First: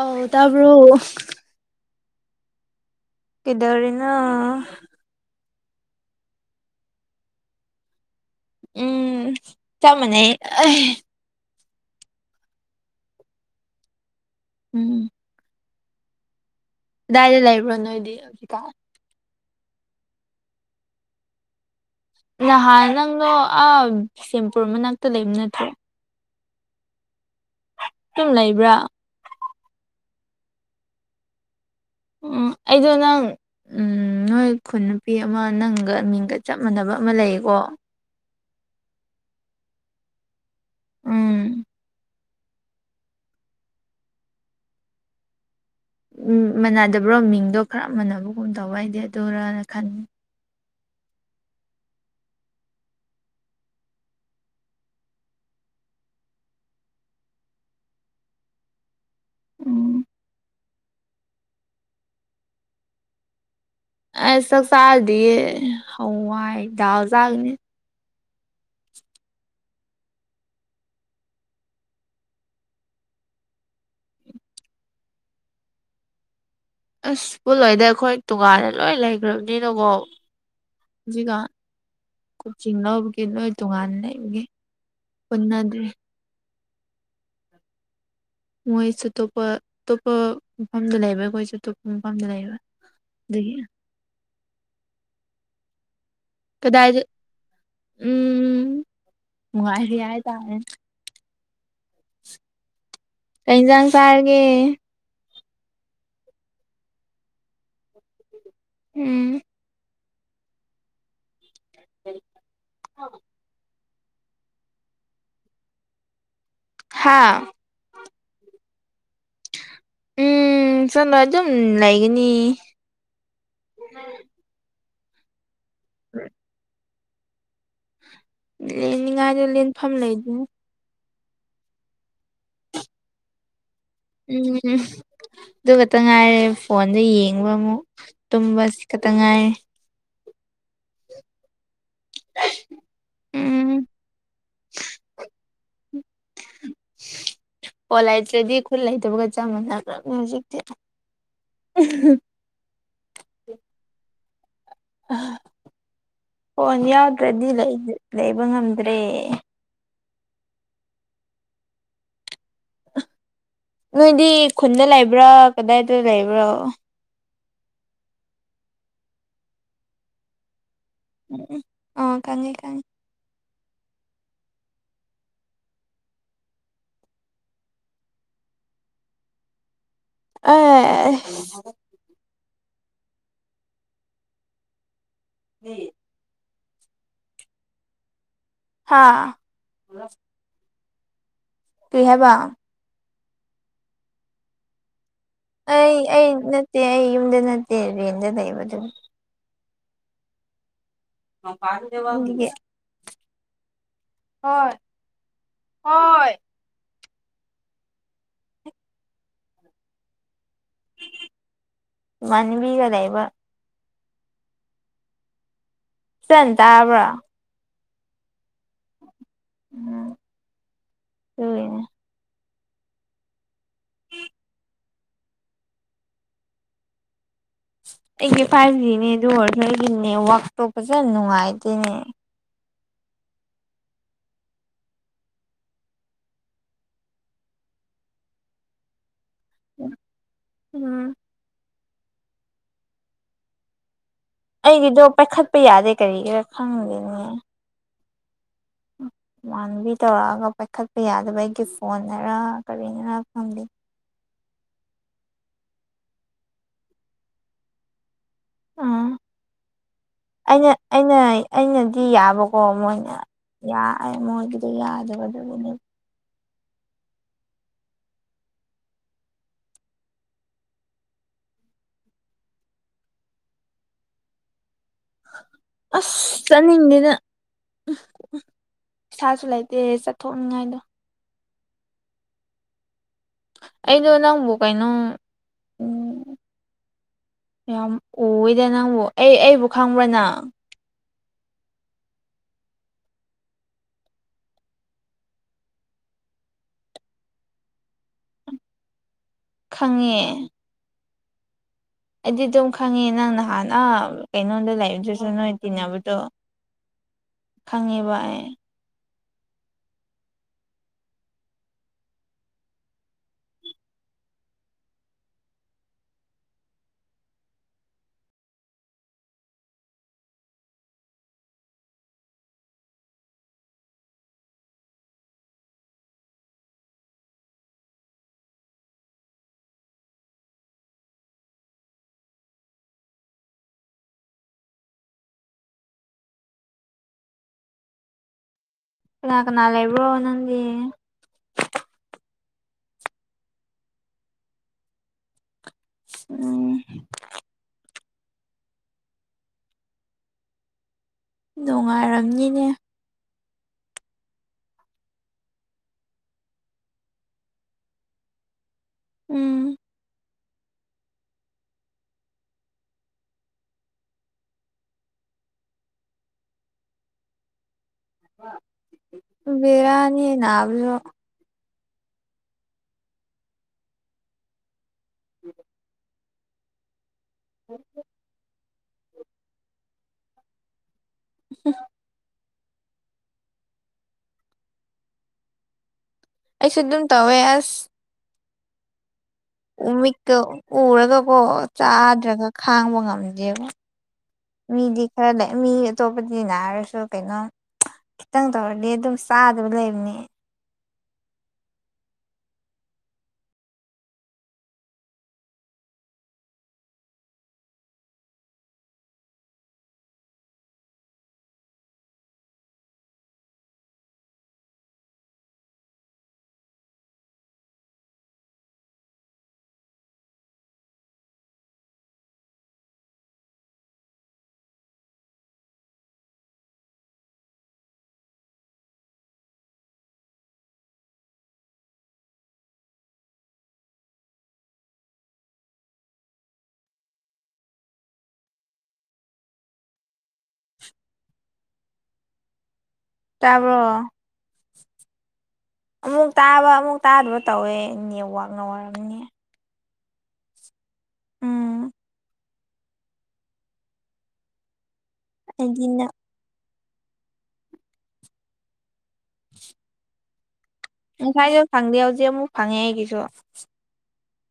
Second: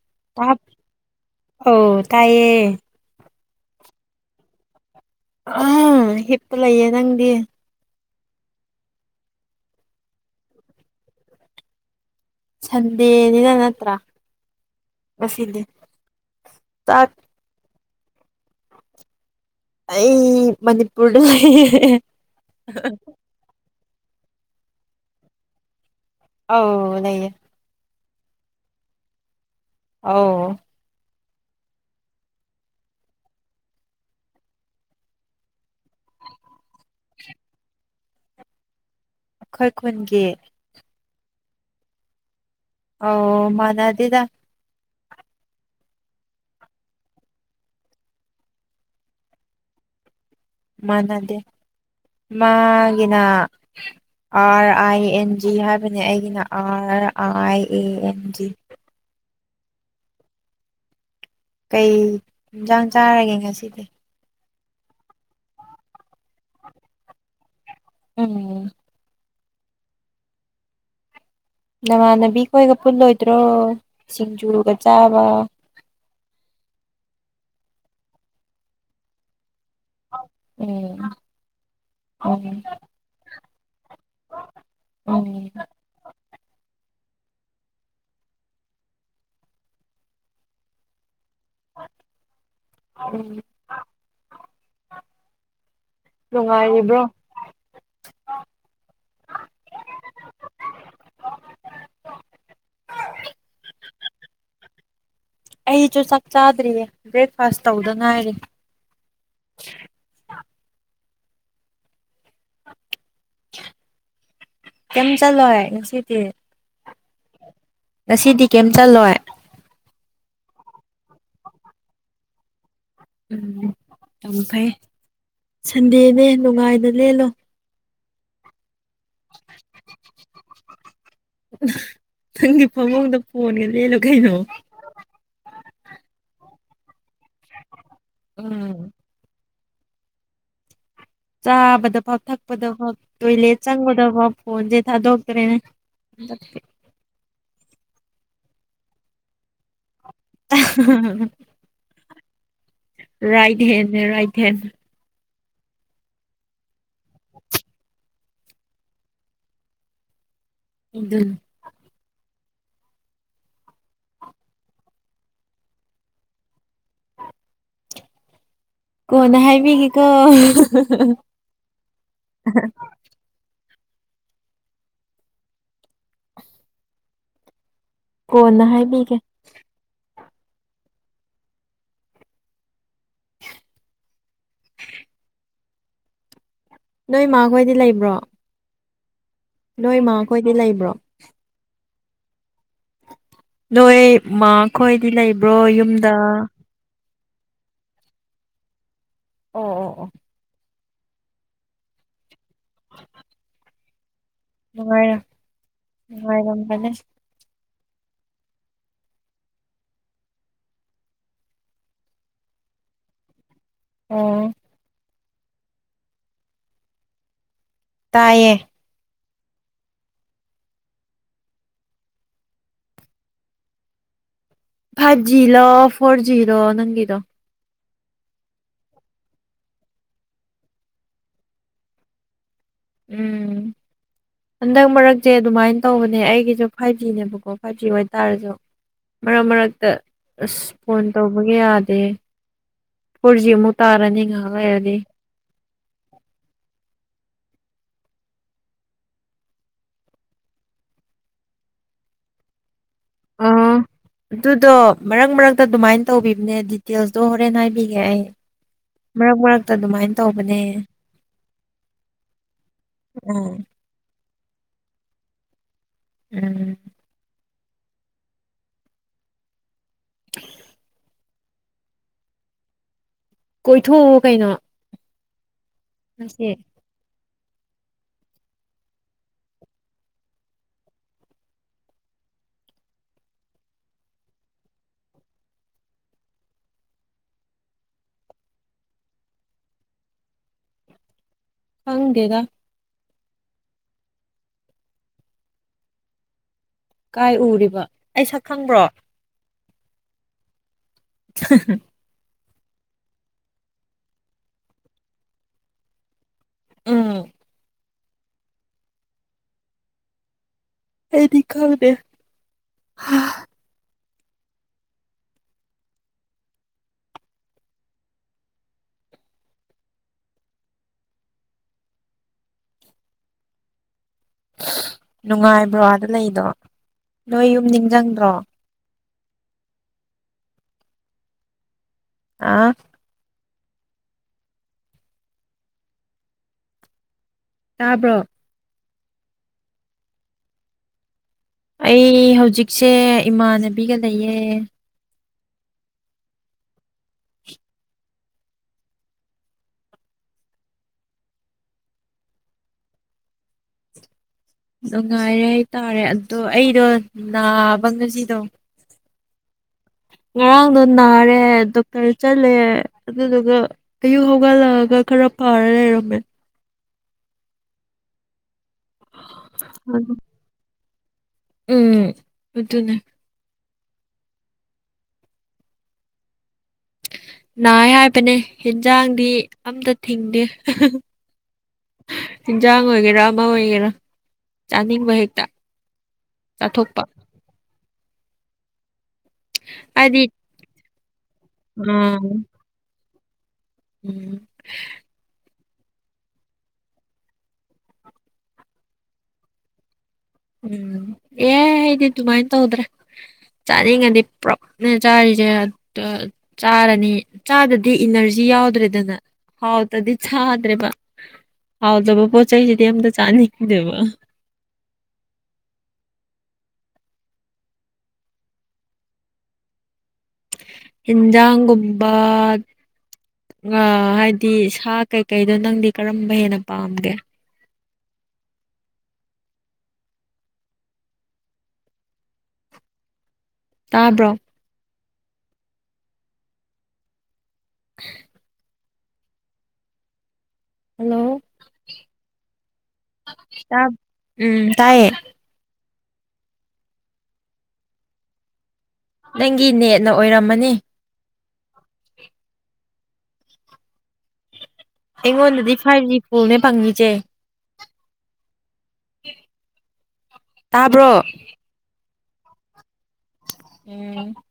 ꯑꯧ ꯇꯥꯕꯔꯣ ꯇꯥꯢꯌꯦ ꯀꯩꯗꯧꯔꯤꯅꯣ ꯑꯍꯝ ꯍꯤꯞꯄ ꯂꯩꯌꯦ ꯅꯪꯗꯤ ꯎꯝ ꯆꯞ ꯃꯥꯟꯅꯩꯌꯦ ꯑꯥꯢ ꯁꯟꯗꯦꯅꯤ ꯅ ꯅꯠꯇ꯭ꯔꯥ ꯉꯁꯤꯗꯤ ꯆꯥꯛ ꯗꯥꯏꯗ ꯂꯕ꯭ꯔ ꯅꯣꯏꯗꯤ ꯍꯩꯖꯤꯛ ꯀꯥꯟ ꯑꯩ ꯃꯅꯤꯄꯨꯔꯗ ꯂꯩꯌꯦ ꯅꯍꯥꯟ ꯅꯪꯗꯣ ꯑ ꯕꯤꯁꯦꯝꯄꯨꯔ ꯃꯅꯥꯛꯇ ꯂꯩꯕ ꯅꯠꯇ꯭ꯔꯦ ꯑꯧ ꯂꯩꯌꯦ ꯁꯨꯝ ꯂꯩꯕ꯭ꯔꯥ ꯑꯧ ꯎꯝ ꯑꯩꯗꯣ ꯅꯪ ꯎꯝ ꯅꯣꯏ ꯈꯨꯟ ꯅꯨꯄꯤ ꯑꯃ ꯅꯪꯒ ꯃꯤꯡꯒ ꯆꯞ ꯃꯥꯟꯅꯕ ꯑꯃ ꯂꯩꯌꯦꯀꯣ ꯑꯈꯣꯏ ꯈꯨꯨꯟꯒꯤ ꯎꯝ ꯑꯧ ꯃꯥꯟꯅꯗꯦꯗ ꯎꯝ ꯃꯥꯟꯅꯗꯕ꯭ꯔꯣ ꯃꯤꯡꯗꯣ ꯈꯔ ꯃꯥꯟꯅꯕꯒꯨꯝ ꯇꯧꯕ ꯑꯩꯗꯤ ꯑꯗꯨꯔꯅ ꯈꯟ ꯃꯥꯟꯅꯗꯦ ꯃꯥꯒꯤꯅ ꯑꯥꯔ ꯑꯥꯏ ꯑꯦꯟ ꯖꯤ ꯍꯥꯏꯕꯅꯦ ꯑꯩꯒꯤꯅ R I A N G ꯎꯝ ꯀꯩ ꯏꯟꯖꯥꯡ ꯆꯥꯔꯒꯦ ꯉꯁꯤꯗꯤ ꯑꯩ ꯆꯥꯛ ꯆꯥꯗꯤꯌꯦ ꯍꯋꯥꯏ ꯗꯥꯜ ꯆꯥꯒꯅꯤ ꯎꯝ ꯅꯃꯥꯟꯅꯕꯤꯈꯣꯏꯒ ꯄꯨꯜꯂꯣꯏꯗ꯭ꯔꯣ ꯁꯤꯡꯖꯨꯒ ꯆꯥꯕ ꯑꯁ ꯄꯨꯜꯂꯣꯏꯗ ꯑꯩꯈꯣꯏ ꯇꯣꯉꯥꯟꯅ ꯂꯣꯏ ꯂꯩꯈ꯭ꯔꯕꯅꯦ ꯂꯩꯅꯀꯣ ꯎꯝ ꯍꯧꯖꯤꯛꯀꯥꯟ ꯎꯝ ꯈꯣꯢ ꯆꯤꯡꯅꯕꯒꯤ ꯅꯣꯢ ꯇꯣꯉꯥꯟꯅ ꯂꯩꯕꯒꯤ ꯎꯝ ꯄꯨꯟꯅꯗ꯭ꯔꯤ ꯃꯣꯏꯁꯨ ꯑꯇꯣꯞꯄ ꯑꯇꯣꯞꯄ ꯃꯐꯝꯗ ꯂꯩꯕꯩ ꯑꯩꯈꯣꯏ ꯁꯨ ꯑꯇꯣꯞꯄ ꯃꯐꯝꯗ ꯂꯩꯕ ꯎꯝ ꯑꯗꯨꯒꯤ ꯅꯨꯡꯉꯥꯏꯔꯤꯕ꯭ꯔꯣ ꯀꯗꯥꯏꯗ ꯎꯝ ꯅꯨꯡꯉꯥꯏꯔꯤ ꯍꯥꯏ ꯇꯥꯔꯦ ꯀꯩꯖꯥꯡ ꯆꯥꯔꯒꯦ ꯑꯩꯁꯨ ꯆꯥꯛ ꯆꯥꯗ꯭ꯔꯤꯌꯦ ꯕ꯭ꯔꯦꯛꯐꯥꯁ ꯇꯧꯗ ꯉꯥꯏꯔꯤ ꯎꯝ [inaudible] ꯀꯩꯝ ꯆꯠꯂꯣꯏ ꯉꯁꯤꯗꯤ ꯍꯥꯥ ꯉꯁꯤꯗꯤ ꯀꯩꯝ ꯆꯠꯂꯣꯏ ꯎꯝ ꯆꯠꯂ ꯑꯗꯨꯝ ꯂꯩꯒꯅꯤ ꯎꯝ ꯍꯝ ꯌꯥꯝ ꯐꯩ ꯁꯟꯗꯦꯅꯦ ꯅꯨꯡꯉꯥꯏꯅ ꯂꯦꯜꯂꯣ ꯂꯦꯟꯅꯤꯡꯉꯥꯏꯗꯣ ꯂꯦꯟꯐꯝ ꯂꯩꯗ ꯅꯪꯒꯤ ꯐꯃꯨꯡꯗ ꯐꯣꯟꯒ ꯂꯦꯜꯂꯣ ꯀꯩꯅꯣ ꯎꯝ ꯑꯗꯨ ꯈꯛꯇ ꯉꯥꯏꯔꯦ ꯑꯗꯨ ꯌꯦꯡꯕ ꯑꯃꯨꯛ ꯇꯨꯝꯕ ꯎꯝ ꯁꯤ ꯈꯛꯇ ꯉꯥꯏꯔꯦ ꯆꯥꯕꯗꯐꯥꯎ ꯊꯛꯄꯗꯐꯥꯎ ꯇꯣꯏꯂꯦꯠ ꯎꯝ ꯆꯪꯕꯗꯐꯥꯎ ꯐꯣꯟꯁꯦ ꯊꯥꯗꯣꯛꯇ꯭ꯔꯦꯅꯦ ꯍꯟꯗꯛꯇꯤ ꯐꯣꯟ ꯂꯩꯥꯇ꯭ꯔꯗꯤ ꯈꯨꯠ ꯂꯩꯇꯕꯒ ꯆꯞ ꯃꯥꯟꯅꯗ꯭ꯔ ꯍꯧꯖꯤꯛꯇꯤ ꯔꯥꯏꯠ ꯍꯦꯟꯅꯦ ꯔꯥꯏꯠ ꯍꯦꯟ ꯑ ꯐꯣꯟ ꯌꯥꯎꯗ꯭ꯔꯗꯤ ꯂꯩ ꯂꯩꯕ ꯉꯝꯗ꯭ꯔꯦ ꯑꯗꯨꯟ ꯅꯣꯏꯗꯤ ꯈꯨꯟꯗ ꯂꯩꯕ꯭ꯔꯥ ꯀꯗꯥꯏꯗ ꯂꯩꯕ꯭ꯔꯣ ꯀꯣꯟꯅ ꯍꯥꯏꯕꯤꯒꯦꯀꯣ ꯎꯝ ꯎ ꯑ ꯈꯪꯉꯦ ꯈꯪꯉꯦ ꯀꯣꯟꯅ ꯍꯥꯏꯕꯤꯒꯦ ꯑꯥꯢꯁ ꯗꯤ ꯅꯣꯏ ꯃꯥꯈꯣꯏꯗꯤ ꯂꯩꯕ꯭ꯔꯣ ꯍꯥꯥ ꯅꯣꯏꯃꯥ ꯈꯣꯏꯗꯤ ꯂꯩꯕ꯭ꯔꯣ ꯀꯩ ꯍꯥꯏꯕ ꯅꯣꯏ ꯃꯥ ꯈꯣꯏꯗꯤ ꯂꯩꯕ꯭ꯔꯣ ꯑꯩ ꯌꯨꯝꯗ ꯑꯩ ꯅꯠꯇꯦ ꯑꯩ ꯌꯨꯝꯗ ꯅꯠꯇꯦ ꯔꯦꯟꯗ ꯂꯩꯕ ꯑꯗꯨ ꯑꯣ ꯑꯣ ꯑꯣ [unintelligible] [inaudible] ꯍꯣꯏ ꯅꯨꯡꯉꯥꯏꯔ ꯍꯣꯏ ꯅꯨꯡꯉꯥꯏꯔꯝ ꯕꯅꯦ ꯏꯃꯥꯅꯕꯤꯒ ꯂꯩꯕ ꯑꯣ ꯆꯟ ꯇꯥꯕ꯭ꯔ ꯇꯥꯏꯌꯦ ꯎꯝ [unintelligible] [inaudible] ꯐꯥꯏꯚ ꯖꯤ ꯂꯣ ꯐꯣꯔꯖꯤ ꯂꯣ ꯅꯪꯒꯤꯗꯣ ꯑꯩꯒꯤ ꯐꯥꯏꯚ ꯖꯤꯅꯦ ꯑꯗꯨ ꯑꯣꯏꯔꯁꯨ ꯑꯩꯒꯤ ꯅꯦꯠꯋꯥꯛꯇꯣ ꯐꯖꯅ ꯅꯨꯡꯉꯥꯏꯇꯦꯅꯦ ꯎꯝ [inaudible] ꯍꯟꯗꯛ ꯃꯔꯛꯁꯦ ꯑꯗꯨꯃꯥꯏꯅ ꯇꯧꯕꯅꯦ ꯑꯩꯒꯤꯁꯨ ꯐꯥꯏꯚ ꯖꯤꯅꯦꯕꯀꯣ ꯐꯥꯏꯚ ꯖꯤ ꯑꯣꯏꯇꯥꯔꯁꯨ ꯃꯔꯛ ꯃꯔꯛꯇ ꯑꯁ ꯎꯝ ꯐꯣꯟ ꯇꯧꯕꯒ ꯌꯥꯗꯦ ꯑꯦ ꯐꯣꯔꯖꯤꯃꯨꯛ ꯇꯥꯔꯅꯤ ꯉꯥꯏꯍꯥꯛ ꯂꯩꯔꯗꯤ ꯑꯩꯒꯤꯗꯣ ꯄꯥꯏꯈꯠꯄ ꯌꯥꯗꯦ ꯀꯔꯤꯒꯤꯔꯥ ꯈꯪꯗꯦꯅꯦ ꯃꯥꯟꯕꯤ ꯇꯧꯔꯛꯑꯒ ꯄꯥꯏꯈꯠꯄ ꯌꯥꯗꯕ ꯑꯩꯒꯤ ꯐꯣꯟꯅꯔꯥ ꯀꯔꯤꯅꯔꯥ ꯈꯪꯗꯦ ꯑꯥ ꯑꯗꯨꯗꯣ ꯃꯔꯛ ꯃꯔꯛꯇ ꯑꯗꯨꯃꯥꯏꯅ ꯇꯧꯕꯤꯕꯅꯦ ꯗꯤꯇꯦꯜꯁꯇꯣ ꯍꯣꯔꯦꯟ ꯍꯥꯏꯕꯤꯒꯦ ꯑꯩ ꯎꯝ ꯃꯔꯛ ꯃꯔꯛꯇ ꯑꯗꯨꯃꯥꯏꯅ ꯇꯧꯕꯅꯦ ꯑꯩꯅ ꯑꯩꯅ ꯑꯩꯅꯗꯤ ꯌꯥꯕꯀꯣ ꯃꯣꯏꯅ ꯎꯝ ꯌꯥꯢꯑꯦ ꯃꯣꯏꯒꯤ ꯌꯥꯗꯕ ꯑꯗꯨꯒꯤꯅꯦ ꯎꯝ ꯀꯣꯏꯊꯣꯛꯑꯣ ꯀꯩꯅꯣ ꯑꯁ ꯉꯁꯤ ꯆꯠꯅꯤꯡ ꯗꯦꯗ ꯏꯁꯥꯁꯨ ꯂꯩꯇꯦ ꯆꯠꯊꯣꯛꯅꯤꯡꯉꯥꯏꯗꯣ ꯑꯩꯗꯣ ꯅꯪꯕꯨ ꯀꯩꯅꯣꯝ ꯌꯥꯝ ꯎꯌꯦꯗ ꯅꯪꯕꯨ ꯑꯩ ꯑꯩꯕꯨ ꯈꯪꯕ꯭ꯔ ꯅꯪ ꯈꯪꯗꯦꯗ ꯀꯥꯏ ꯎꯔꯤꯕ ꯑꯩ ꯁꯛ ꯈꯪꯕ꯭ꯔꯣ ꯈꯪꯉꯦ [unintelligible] ꯑꯩꯗꯤ ꯑꯗꯨꯝ ꯈꯪꯉꯦ ꯅꯪ ꯅꯍꯥꯟ ꯑꯥ ꯀꯩꯅꯣꯗ ꯂꯩꯕꯗꯨꯁꯨ ꯅꯣꯏ ꯇꯤꯟꯅꯕꯗꯣ ꯎꯝ ꯈꯪꯉꯦꯕ ꯑꯩ ꯑꯩꯗꯤ ꯈꯪꯗꯦ ꯍꯥ ꯅꯨꯡꯉꯥꯏꯕ꯭ꯔꯣ ꯑꯥꯗ ꯂꯩꯗꯣ ꯅꯣꯏ ꯌꯨꯝ ꯅꯤꯡꯖꯪꯗ꯭ꯔꯣ ꯑꯥ ꯇꯥꯕ꯭ꯔꯣ ꯀꯅꯥ ꯀꯅꯥ ꯂꯩꯕ꯭ꯔꯣ ꯅꯪꯗꯤ ꯑꯩ ꯍꯧꯖꯤꯛꯁꯦ ꯏꯃꯥꯟꯅꯕꯤꯒ ꯂꯩꯌꯦ [unintelligible] ꯅꯣꯡꯉꯥꯏꯔꯝꯅꯤꯅꯦ ꯅꯨꯡꯉꯥꯏꯔꯦ ꯍꯥꯏꯇꯥꯔꯦ ꯑꯗꯣ ꯑꯩꯗꯣ ꯅꯥꯕ ꯉꯁꯤꯗꯣ ꯎꯝ ꯉꯔꯥꯡꯗꯣ ꯅꯥꯔꯦ ꯗꯣꯛꯇꯔ ꯆꯠꯂꯦ ꯑꯗꯨꯗꯨꯒ ꯑꯌꯨꯛ ꯍꯧꯒꯠꯂꯛꯑꯒ ꯈꯔ ꯈ꯭ꯔ ꯐꯔ ꯂꯩꯔꯝꯃꯦ ꯕꯦꯔꯥꯅꯤꯍꯦ ꯅꯥꯕꯖꯣ ꯎꯝ ꯑꯗꯨꯅꯦ [unintelligible] ꯅꯥꯢ ꯍꯥꯏꯕꯅꯦ ꯍꯤꯟꯖꯥꯡꯗꯤ ꯑꯝꯇ ꯊꯤꯡꯗꯦ [unintelligible] ꯍꯤꯟꯖꯥꯡ ꯑꯣꯏꯒꯦꯔꯥ ꯑꯃ ꯑꯣꯏꯒꯦꯔꯥ ꯆꯥꯅꯤꯡꯕ ꯍꯦꯛꯇ ꯑꯩꯁꯨ ꯑꯗꯨꯝ ꯆꯥꯊꯣꯛꯄ ꯇꯧꯋꯦ ꯑꯁ ꯍꯥꯏꯗꯤ ꯃꯤꯠꯀ ꯎꯔꯒꯀꯣ ꯑꯥ ꯆꯥꯗ꯭ꯔꯒ ꯈꯥꯡꯕ ꯉꯝꯗꯦꯕ ꯃꯤꯗꯤ ꯈꯔ [unintelligible] ꯂꯩ ꯃꯤ ꯑꯇꯣꯞꯄꯗꯤ ꯅꯥꯔꯁꯨ ꯀꯩꯅꯣ ꯈꯤꯇꯪ ꯇꯧꯔꯗꯤ ꯑꯗꯨꯝ ꯆꯥꯗꯕ ꯂꯩꯕꯅꯦ ꯎꯝ ꯑꯦ ꯑꯩꯗꯤ ꯗꯨꯃꯥꯢ ꯇꯧꯗ꯭ꯔꯦ ꯆꯥꯅꯤꯡꯉꯗꯤ ꯄ꯭ꯔꯞꯅ ꯆꯥꯔꯤꯁꯦ ꯑ ꯆꯥꯔꯅꯤ ꯆꯥꯗꯗꯤ ꯏꯅꯔ ꯖꯤ ꯌꯥꯎꯗ꯭ꯔꯦꯗꯅ ꯍꯥꯎꯇꯗꯤ ꯆꯥꯗ꯭ꯔꯦꯕ ꯍꯥꯎꯇꯕ ꯄꯣꯠꯆꯩꯥꯁꯤꯗꯤ ꯑꯝꯇ ꯆꯥꯅꯤꯡꯗꯦꯕ ꯍꯤꯟꯖꯥꯡꯒꯨꯝꯕ ꯉꯥ ꯍꯥꯏꯗꯤ ꯁꯥ ꯀꯩꯀꯩꯗꯣ ꯅꯪꯗꯤ ꯀꯔꯝꯕ ꯍꯦꯟꯅ ꯄꯥꯝꯒꯦ ꯇꯥꯕ꯭ꯔꯣ [unintelligible] ꯍꯜꯂꯣ ꯇꯥ ꯇꯥꯕ꯭ꯔꯣ ꯎꯝ ꯇꯥꯏꯌꯦ ꯑꯃꯨꯛ ꯇꯥꯕ ꯑꯃꯨꯛ ꯇꯥꯗꯕ ꯇꯧꯋꯦ ꯅꯦꯠꯋꯥꯛꯅ ꯋꯥꯏ ꯅꯪꯒꯤ ꯅꯦꯠꯅ ꯑꯣꯏꯔꯝꯃꯅꯤ ꯎꯝ ꯑꯩꯉꯣꯟꯗꯗꯤ ꯑꯩꯗꯤ ꯐꯥꯏꯚ ꯅꯪ ꯖꯤ ꯐꯨꯜꯅꯦ ꯐꯪꯉꯤꯁꯦ [inaudible] ꯇꯥꯕ꯭ꯔꯣ ꯉꯁꯥꯏ ꯌꯨꯛ ꯐꯪꯗꯦ ꯍꯧꯖꯤꯛ ꯑꯃꯨꯛ ꯐꯪꯉꯦ ꯑꯩꯒꯤꯁꯨ [unintelligible]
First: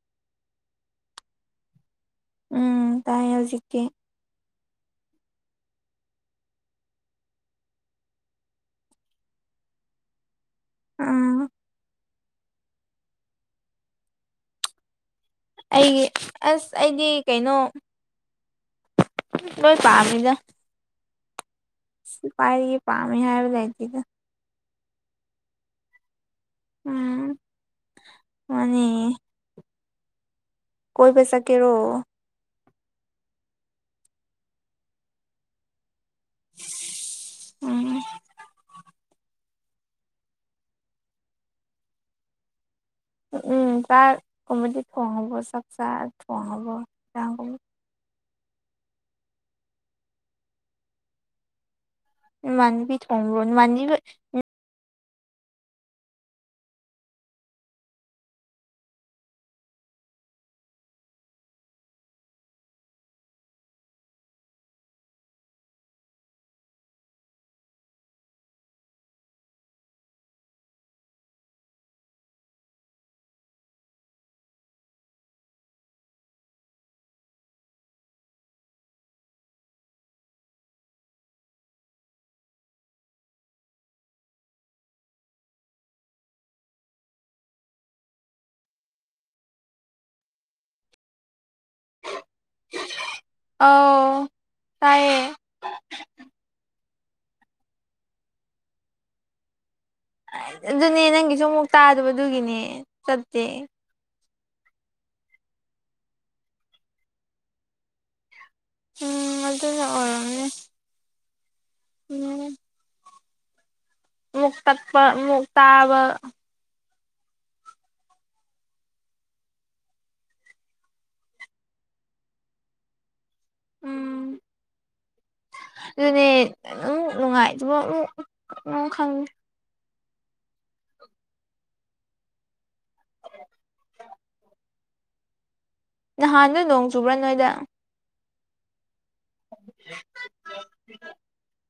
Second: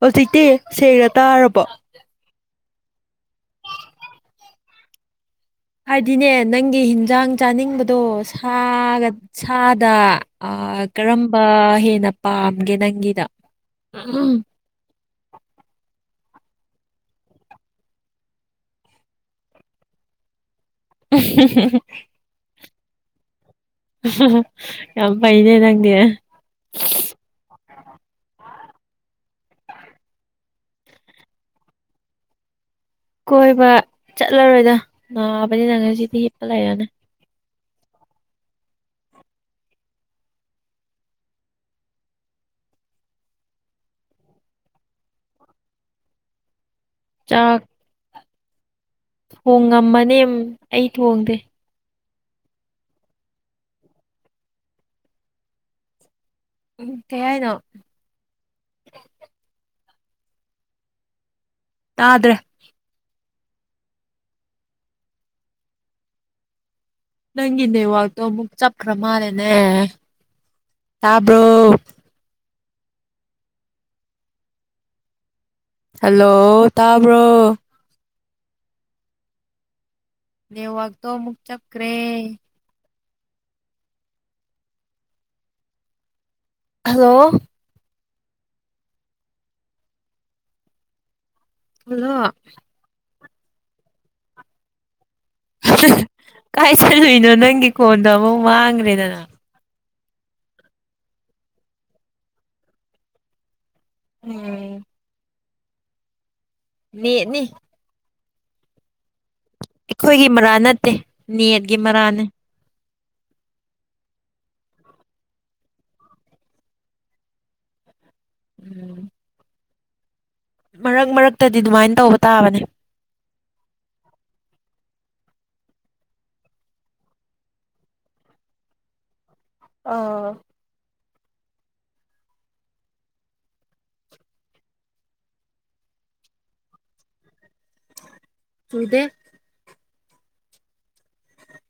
ꯍꯧꯖꯤꯛꯇꯤ ꯁꯦꯡꯅ ꯇꯥꯔꯕꯣ ꯎꯝ ꯇꯥꯏ ꯍꯧꯖꯤꯛꯀꯤ ꯍꯥꯏꯗꯤꯅꯦ ꯅꯪꯒꯤ ꯍꯤꯟꯖꯥꯡ ꯆꯥꯅꯤꯡꯕꯗꯣ ꯁꯥ ꯁꯥꯗ ꯑꯥ ꯎꯝ ꯀꯔꯝꯕ ꯍꯦꯟꯅ ꯄꯥꯝꯒꯦ ꯅꯪꯒꯤꯗ ꯑꯩꯒꯤ ꯑꯁ ꯑꯩꯗꯤ ꯀꯩꯅꯣ ꯂꯣꯏ ꯄꯥꯃꯤꯅꯤꯗ [unintelligible] ꯁꯤ ꯄꯥꯏꯔ ꯄꯝꯃꯤ ꯍꯥꯏꯕ ꯂꯩꯇꯦꯗ ꯌꯥꯝ ꯐꯩꯅꯦ ꯅꯪꯗꯤ ꯃꯥꯟꯅꯦ ꯀꯣꯏꯕ ꯆꯠꯀꯦꯔꯣ ꯀꯣꯏꯕ ꯆꯠꯂꯔꯣꯏꯗ ꯅꯥꯕꯅꯤ ꯅꯪ ꯉꯁꯤꯗꯤ ꯍꯤꯞꯄ ꯂꯩꯔꯅꯦ ꯎꯝ ꯎꯝ ꯆꯥꯛꯀꯨꯝꯕꯗꯤ ꯊꯣꯡꯉꯕꯣ ꯆꯥꯛ ꯆꯥꯔ ꯊꯣꯢꯉꯕꯣ ꯏꯟꯁꯥꯡ ꯆꯥꯛ ꯊꯣꯡꯉꯝꯃꯅꯤ ꯑꯩ ꯊꯣꯡꯗꯦ ꯏꯃꯥꯟꯅꯕꯤ ꯊꯣꯡꯕ꯭ꯔꯣ ꯅꯃꯥꯟꯅꯕꯤꯒ ꯎꯝ ꯀꯩ ꯍꯥꯏꯅꯣ ꯇꯥꯗ꯭ꯔꯦ ꯅꯪꯒꯤ ꯅꯦꯠꯋꯥꯛꯇꯣ ꯑꯃꯨꯛ ꯆꯞꯈ꯭ꯔ ꯃꯥꯜꯂꯦꯅꯦ ꯇꯥꯕ꯭ꯔꯣ ꯍꯜꯂꯣ ꯇꯥꯕ꯭ꯔꯣ ꯅꯦꯠꯋꯥꯛꯇꯣ ꯑꯃꯨꯛ ꯆꯞꯈ꯭ꯔꯦ ꯍꯜꯂꯣ ꯍꯜꯂꯣ ꯑꯧ ꯇꯥꯏꯌꯦ ꯀꯥꯏ ꯆꯠꯂꯨꯏꯅꯣ ꯅꯪꯒꯤ ꯀꯣꯟꯗꯣ ꯑꯃꯨꯛ ꯃꯥꯡꯈ꯭ꯔꯦꯗꯅ ꯑꯗꯨꯅꯦ ꯅꯪꯒꯤꯁꯨ ꯑꯃꯨꯛ ꯇꯥꯗꯕ ꯑꯗꯨꯒꯤꯅꯦ ꯆꯠꯇꯦ ꯎꯝ ꯅꯦꯠꯅꯤ ꯎꯝ ꯑꯗꯨꯅ ꯑꯈꯣꯏꯒꯤ ꯑꯣꯏꯔꯝꯅꯤ ꯃꯔꯥꯜ ꯅꯠꯇꯦ ꯅꯦꯠꯒꯤ ꯃꯔꯥꯟꯅꯦ ꯎꯝ ꯑꯃꯨꯛ ꯇꯠꯄ ꯑꯃꯨꯛ ꯇꯥꯕ ꯎꯝ ꯃꯔꯛ ꯃꯔꯛꯇꯗꯤ ꯗꯨꯃꯥꯏꯅ ꯇꯧꯕ ꯇꯥꯕꯅꯦ ꯎꯝ ꯑꯗꯨꯅꯦ ꯑꯃꯨꯛ ꯅꯨꯡꯉꯥꯏꯇꯕ ꯑꯃꯨꯛ ꯈꯪ ꯑꯧ [inaudible] ꯅꯍꯥꯟꯗꯨ ꯅꯣꯡ ꯆꯨꯕ꯭ꯔꯥ ꯅꯣꯏꯗ ꯆꯨꯗꯦ [inaudible]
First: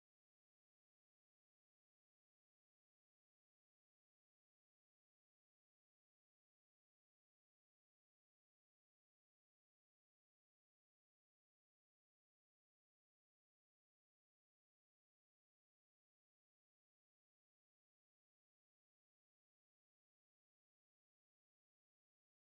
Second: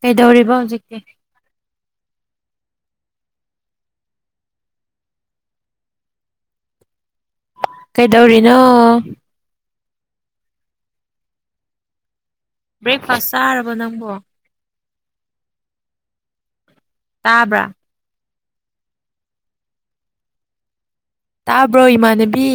ꯀꯩꯗꯧꯔꯤꯕ ꯍꯧꯖꯤꯛꯇꯤ ꯀꯩꯗꯧꯔꯤꯅꯣ ꯕ꯭ꯔꯦꯛꯐꯥꯁ ꯆꯥꯔꯕꯣ ꯅꯪꯕꯣ ꯇꯥꯕ꯭ꯔꯥ ꯇꯥꯕ꯭ꯔꯣ ꯏꯃꯥꯟꯅꯕꯤ